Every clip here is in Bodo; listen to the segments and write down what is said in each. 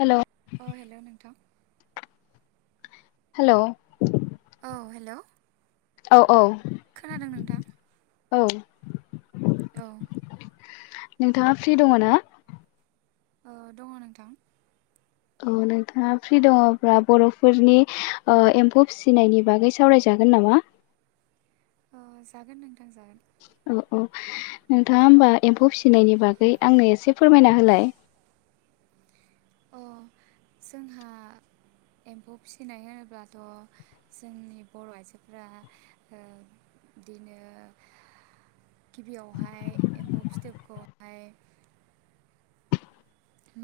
हेल'। अ हेल' नोंथां हेल' औ हेल'। औ औ खोनादों नोंथां? औ औ। नोंथाङा फ्रि दङ ना? ओ दङ नोंथां ओ नोंथाङा फ्रि दङ'ब्ला बर'फोरनि ओ एम्फौ फिसिनायनि बागै सावरायजागोन नामा? अ जागोन नोंथां जागोन। औ औ नोंथाङा होमबा एम्फौ फिसिनायनि बागै आंनो एसे फोरमायना होलाय अ जोंहा एम्फौ फिसिनाय होनोब्लाथ' जोंनि बर' आइजोफोरा ओ बिदिनो गिबियावहाय एम्फौ फिथोबखौहाय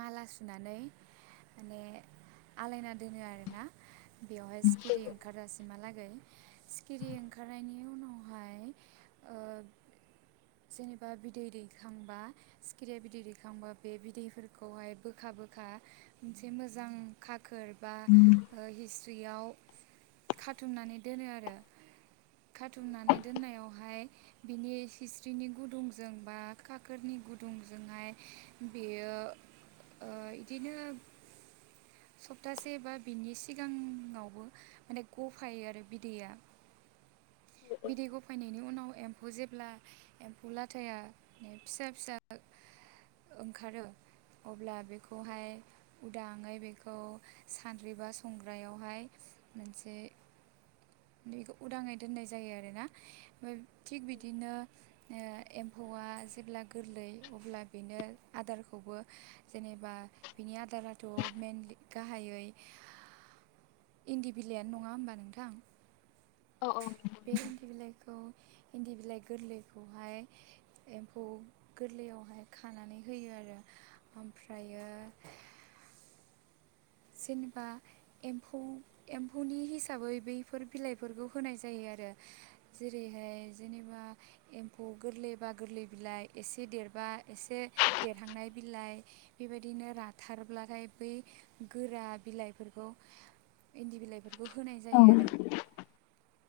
माला सुनानै माने आलायना दोनो आरोना? बेवहाय सिखिरि ओंखारजास मालागै सिखिरि ओंखारनायनि उनावहाय ओ जेनेबा बिदै दैखांबा सिखिरिया बिदै दैखांबा बे बिदैफोरखौहाय बोखा बोखा मोनसे मोजां खाखोर बा। ओ हिस्रियाव खाथुमनानै दोनो आरो। खाथुमनानै दोननायावहाय बिनि हिस्रिनि गुदुंजों बा खाखोरनि गुदुंजोंहाय बेयो ओ इदिनो सप्तासे बा बिनि सिगाङावबो माने गफायो आरो बिदैया। [inaudible] बिदै गफायनायनि उनाव एम एम्फौ जेब्ला एम्फौ लाथाया फिसा फिसा ओंखारो अब्ला बेखौहाय उदाङै बे खौ सान्द्रिबा संग्रायावहाय मोनसे बेखौ उदाङै दोननाय जायो आरोना ओमफाय थिग बिदिनो ओ एम्फौआ जेब्ला गोरलै अब्ला बेनो आदारखौबो जेनेबा बिनि आदाराथ' मेनलि गाहायै [inaudible] इन्दि बिलाइयानो नङा होमबा नोंथां। औ औ। बे इन्दि बिलाइखौ इन्दि बिलाइ गोरलैखौहाय एम्फौ गोरलैयावहाय खानानै होयो आरो ओमफ्रायो जेनेबा एम्फौ एम्फौनि हिसाबै बैफोर बिलाइफोरखौ होनाय जायो आरो। जेरैहाय जेनेबा एम्फौ गोरलैबा गोरलै बिलाइ एसे देरबा एसे देरहांनाय बिलाइ। बेबायदिनो राथारब्लाथाय बै गोरा बिलाइफोरखौ इन्दि बिलाइफोरखौ होनाय औ जायो आरो।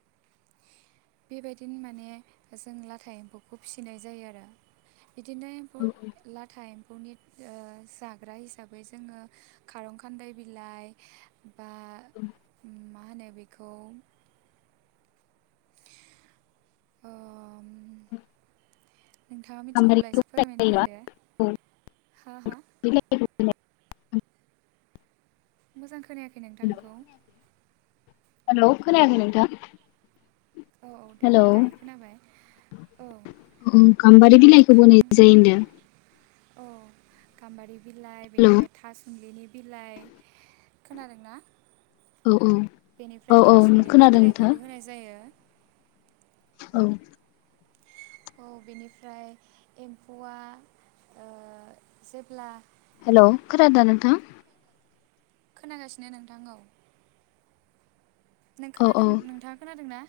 [inaudible] बेबायदिनो माने जों लाथा एम्फौखौ फिसिनाय जायो आरो बिदिनो एम्फौ औ [unintelligible] लाथा एम्फौनि ओ जाग्रा हिसाबै जोङो खारं खान्दाय बिलाइ बा मा होनो बेखौ। ओम [unintelligible] नोंथाङा गाम्बारि मिथिगौब्ला एसे फोरमायना बिलाइखौ होदो हा हा बि [inaudible] मोजां खोनायाखै नोंथांखौ। हेलौ खोनायाखै नोंथां। औ औ दे हेलौ दायो खोनाबाय। औ औ गाम्बारि बिलाइखौबो होनाय जायो होनदों। अ गाम्बारि बिलाइ हेलौ बेनिफ्राय थासुमलिनि बिलाइ खोनादों ना? औ औ बेनिफ्राय औ थासुमलिनि खोनादों नोंथां बिलाइखौबो होनाय जायो। औ। औ बेनिफ्राय एम्फौआ ओ जेब्ला हेल' खोनादो नोंथां। खोनागासिनो नोंथां औ नों औ औ खोनादों नोंथाङा खोनादों ना।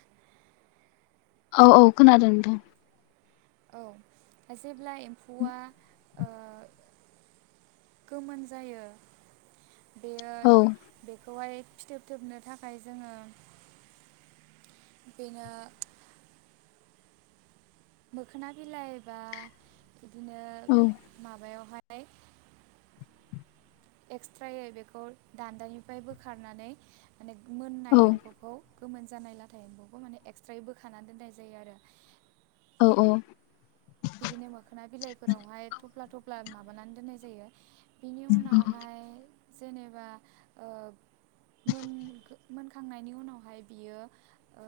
औ औ खोनादों नोंथां। औ जेब्ला एम्फौआ ओ गोमोन जायो बेयो औ बेखौहाय फिथोब थोबनो थाखाय जोङो बेनो मोखोना बिलाइ बा बिदिनो औ माबायावहाय एक्सट्रायै बेखौ दान्दानिफ्राय बोखारनानै माने मोननाय औ एम्फौखौ गोमोन जानाय लाथा एम्बखौ माने एक्सट्रायै बोखाना दोननाय जायो आरो औ औ। बिदिनो मोखोना बिलाइफोरावहाय थफ्ला थफ्ला माबानानै दोननाय जायो। बिनि उनावहाय जेनेबा ओ मोन मोनखांनायनि उनावहाय बियो ओ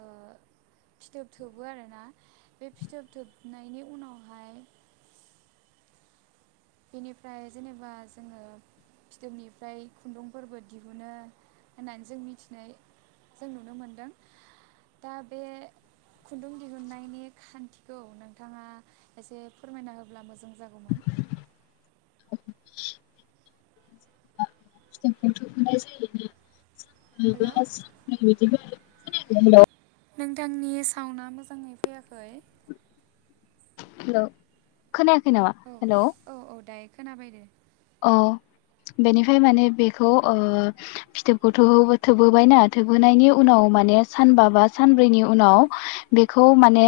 फिथोब थोबो आरोना बे फिथोब थोबनायनि उनावहाय बेनिफ्राय जेनेबा जोङो फिथोबनिफ्राय खुन्दुंफोरबो दिहुनो होननानै जों मिथिनाय जों नुनो मोनदों दा बे खुन्दुं दिहुननायनि खान्थिखौ नोंथाङा एसे फोरमायना होब्ला मोजां जागौमोन। फिथखौथ' थोननाय जायोना सानफा हेल' बा सानब्रै बिदिबो नोंथांनि साउन्डआ मोजाङै फैयाखै। हेलौ खोनायाखै नामा औ हेलौ औ औ दायो खोनाबाय दे। अ बेनिफ्राय माने बेखौ ओ फिथोबखौथ' थोबहोबायना थोबहोनायनि उनाव माने सानबा बा सानब्रैनि उनाव बेखौ माने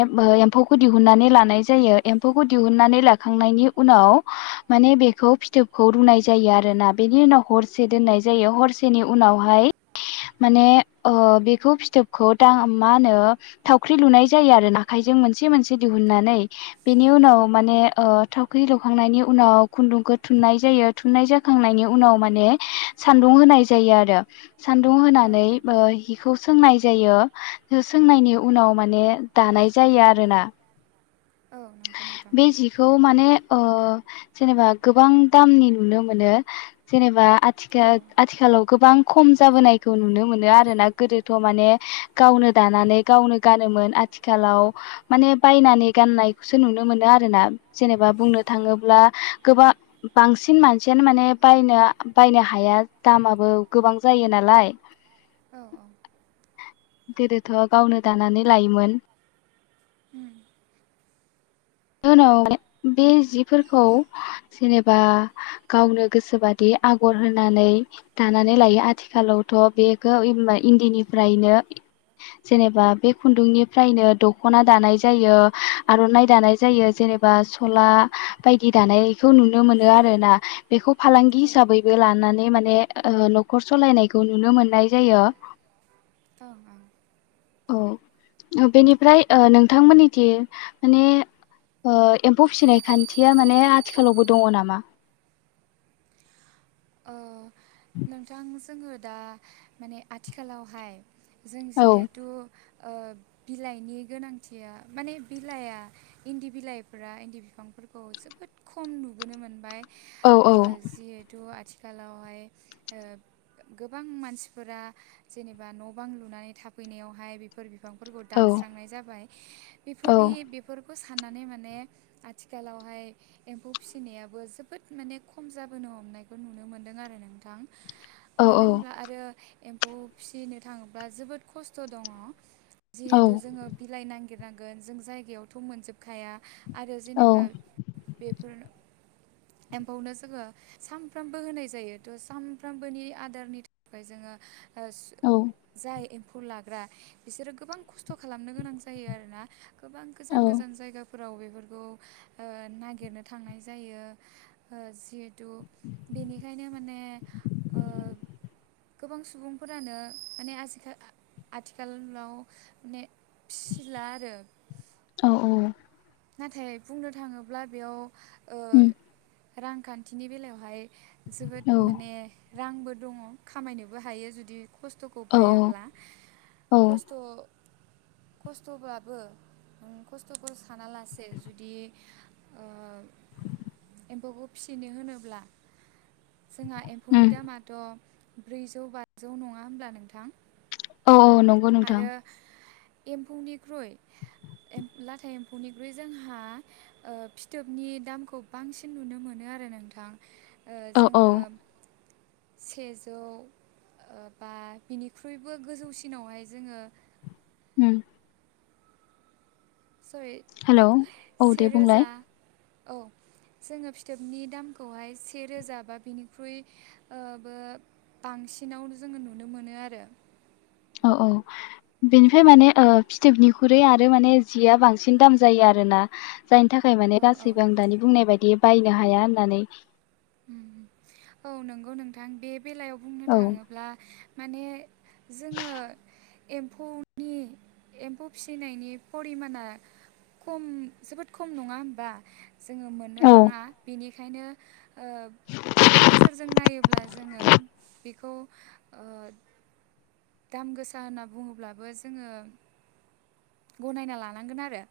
एम्फौखौ दिहुननानै लानाय जायो एम्फौखौ दिहुननानै लाखांनायनि उनाव माने बेखौ फिथोबखौ रुनाय जायो आरोना बेनि उनाव हरसे दोननाय जायो हरसे हरसेनि उनावहाय माने ओ फिथोबखौ दा मा होनो थावख्रि लुनाय जायो आरो आखाइजों मोनसे मोनसे दिहुननानै बेनि औ उनाव औ माने ओ थाव थावख्रि लुखांनायनि उनाव खुन्दुंखौ थुननाय जायो थुननाय जाखांनायनि उनाव माने सान्दुं होनाय जायो आरो सान्दुं औ होनानै ओ औ हिखौ सोंनाय जायो सोंनायनि उनाव माने दानाय जायो आरोना औ नंगौ नोंथां। बे जि थौ माने ओ जेनेबा गोबां दामनि नुनो मोनो जेनेबा औ आथिखाल आथिखालाव गोबां खम जाबोनायखौ नुनो मोनो आरोना गोदोथ' माने गावनो दानानै गावनो गानोमोन आथिखालाव माने बायनानै गाननाय खौसो नुनो मोनो आरो ना जेनेबा बुंनो थाङोब्ला गोबां बांसिन मानसियानो माने बायनो बायनो हाया दामाबो गोबां जायो नालाय औ औ। गोदोथ' गावनो दानानै लायोमोन। उम उनाव बे जिफोरखौ जेनेबा गावनो गोसोबादि आगर होनानै दानानै लायो आथिखालावथ' बेखौ इन्दिनिफ्रायनो जेनेबा बे खुन्दुंनिफ्रायनो दख'ना दानाय जायो आर'नाइ दानाय जायो जेनेबा सला बायदि दानायखौ नुनो मोनो आरोना। बेखौ फालांगि औ हिसाबैबो लानानै माने न'खर सलायनायखौ नुनो मोननाय जायो। औ औ औ बेनिफ्राय ओ नोंथांमोनथिं माने ओ एम्फौ फिसिनाय खान्थिया माने आथिखालावबो दङ नामा? ओ नोंथां जोङो दा माने आथिखालावहाय जों औ जिहेथु ओ बिलाइनि गोनांथिया माने बिलाइआ इन्दि बिलाइफोरा इन्दि बिफांफोरखौ जोबोद खम नुबोनो मोनबाय। औ ओ औ जिहेथु आथिखालावहाय ओ गोबां मानसिफोरा जेनेबा न'-बां लुनानै थाफैनायावहाय बेफोर बिफांफोरखौ औ औ दानस्रांनाय जाबाय औ बेफोरनि बेफोरखौ साननानै माने आथिखालावहाय एम्फौ फिसिनायाबो जोबोद माने खम जाबोनो हमनाय नुनो मोनदों आरो नोंथां औ मानो होनब्ला आरो एम्फौ फिसिनो थाङोब्ला जोबोद खस्थ' दङ औ जिहेथु जोंङो बिलाइ नागिरनांगोन जों जायगायावथ' मोनजोबखाया आरो जेनेबा औ बेफोर एम्फौनो जोंङो साम फ्रामबो होनाय जायो थ' सानफ्रामबोनि आदारनि थाखाय जोंङो जाय एम्फौ लाग्रा बिसोरो गोबां खस्थ' खालामनो गोनां जायो आरोना गोबां औ गोजान गोजान जायगाफोराव बेफोरखौ ओ नागिरनो थांनाय जायो ओ जिहेथु बेनिखायनो माने ओ गोबां सुबुंफोरानो माने आजिखा आथिखालाव माने फिसिला आरो औ औ नाथाय बुंनो थाङोब्ला बेयाव ओ उम रांखान्थिनि बेलायावहाय औ जोबोद माने रांबो दङ खामायनोबो हायो जुदि खस्थ'खौ औ बायाब्ला औ खस्थ' खस्थ'ब्लाबो खस्थ'फोर सानालासे जुदि ओ एम्फौखौ फिसिनो होनोब्ला जोंहा एम्फौनि उम दामाथ' ब्रैजौ बाजौ नङा होनोमब्ला नोंथां औ औ नं आरो एम्फौनिख्रुइ एम लाथा एम्फौनिख्रुइ जोंहा ओ फिथोबनि दामखौ बांसिन नुनो मोनो आरो नोंथां ओ औ औ जोंङो सेजौ बा बिनिख्रुइबो गोजौसिनावहाय जोंङो अम सरि हेलौ औ दे बुंलाय सेेरोजा औ जोंङो फिथोबनि दामखौहाय से रोजा बा बिनिख्रुइ ओ बो बांसिनाव जोंङो नुनो मोनो आरो। औ औ बेनिफ्राय माने ओ फिथोबनिख्रुइ आरो माने जिया बांसिन दाम जायो आरोना जायनि थाखाय माने औ औ गासैबो आं दानि बुंनाय बायदि बायनो हाया होननानै औ नंगौ नोंथां बे बेलायाव बुंनो औ थाङोब्ला माने जोङो एम्फौनि एम्फौ फिसिनायनि फरिमाना खम जोबोद खम नङा होमबा जोङो मोननो औ थाङा बेनिखायनो ओ बे नोजोरजों नायोब्ला जोङो बेखौ ओ दाम गोसा होनना बुङोब्लाबो जोङो गनायना लानांगोन आरो।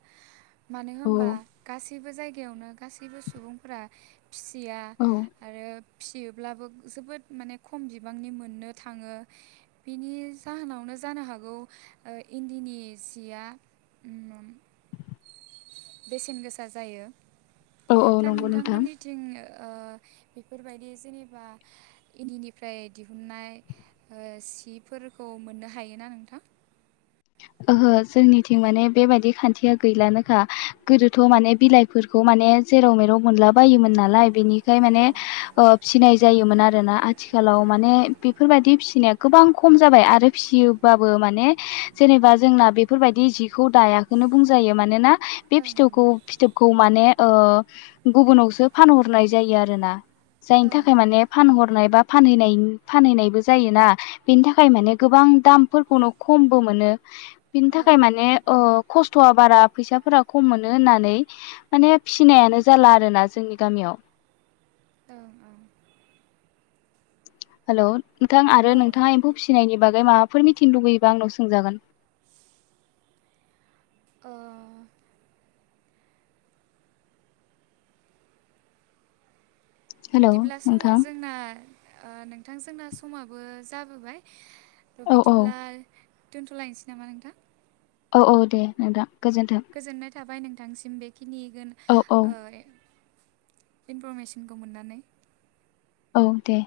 मानो औ होनबा गासैबो जायगायावनो गासैबो सुबुंफोरा फिसिया औ आरो फिसियोब्लाबो जोबोद माने खम बिबांनि मोननो थाङो। बिनि जाहोनावनो जानो हागौ इन्दिनि सिया बेसेन गोसा जायो औ औ दा नंगौ नोंथां नोंथांमोननिथिं बेफोरबायदि जेनेबा इन्दिनिफ्राय दिहुननाय सिफोरखौ मोननो हायोना नोंथां। ओहो जोंनिथिं माने बेबायदि खान्थिया गैलानोखा गोदोथ' माने बिलाइ बेफोरखौ माने जेराव मेराव मोनला बायोमोन नालाय बेनिखाय माने औ ओ फिसिनाय जायोमोन आरोना आथिखालाव माने बेफोरबायदि फिसिनाया गोबां खम जाबाय आरो फिसियो बाबो माने जेनेबा जोंना बेफोरबायदि जिखौ दायाखनो बुंजायो मानोना बे ओं फिथोबखौ फिथोब खौ माने ओ गुबुनावसो फानहरनाय जायो आरो ना। जायनि ओं थाखाय माने फानहरनाय बा फानहैनाय फानहैनायबो जायोना बेनि थाखाय माने गोबां दामफोरखौनो खमबो मोनो। बिनि ओं औ थाखाय माने ओ खस्थ'आ बारा फैसाफोरा खम मोनो होननानै माने फिनायानो जाला आरो ना जोंनि गामियाव। ओं ओं हेल' नोंथां आरो औ नोंथाङा एम्फौ फिसिनायनि बागै माबाफोर मिथिनो लुबैयोबा आंनाव सोंजागोन। ओ हेलौ बिदिब्ला समाव नोंथां जोंना नोंथां जोंना समाबो जाबोबाय औ बिदिब्ला दोन्थ'लायनोसै नामा नोंथां? औ औ दे नोंथां गोजोन्थों। गोजोननाय थाबाय नोंथांसिम बेखिनि गोन औ औ ओ ए इनफरमेसनखौ मोननानै। औ दे।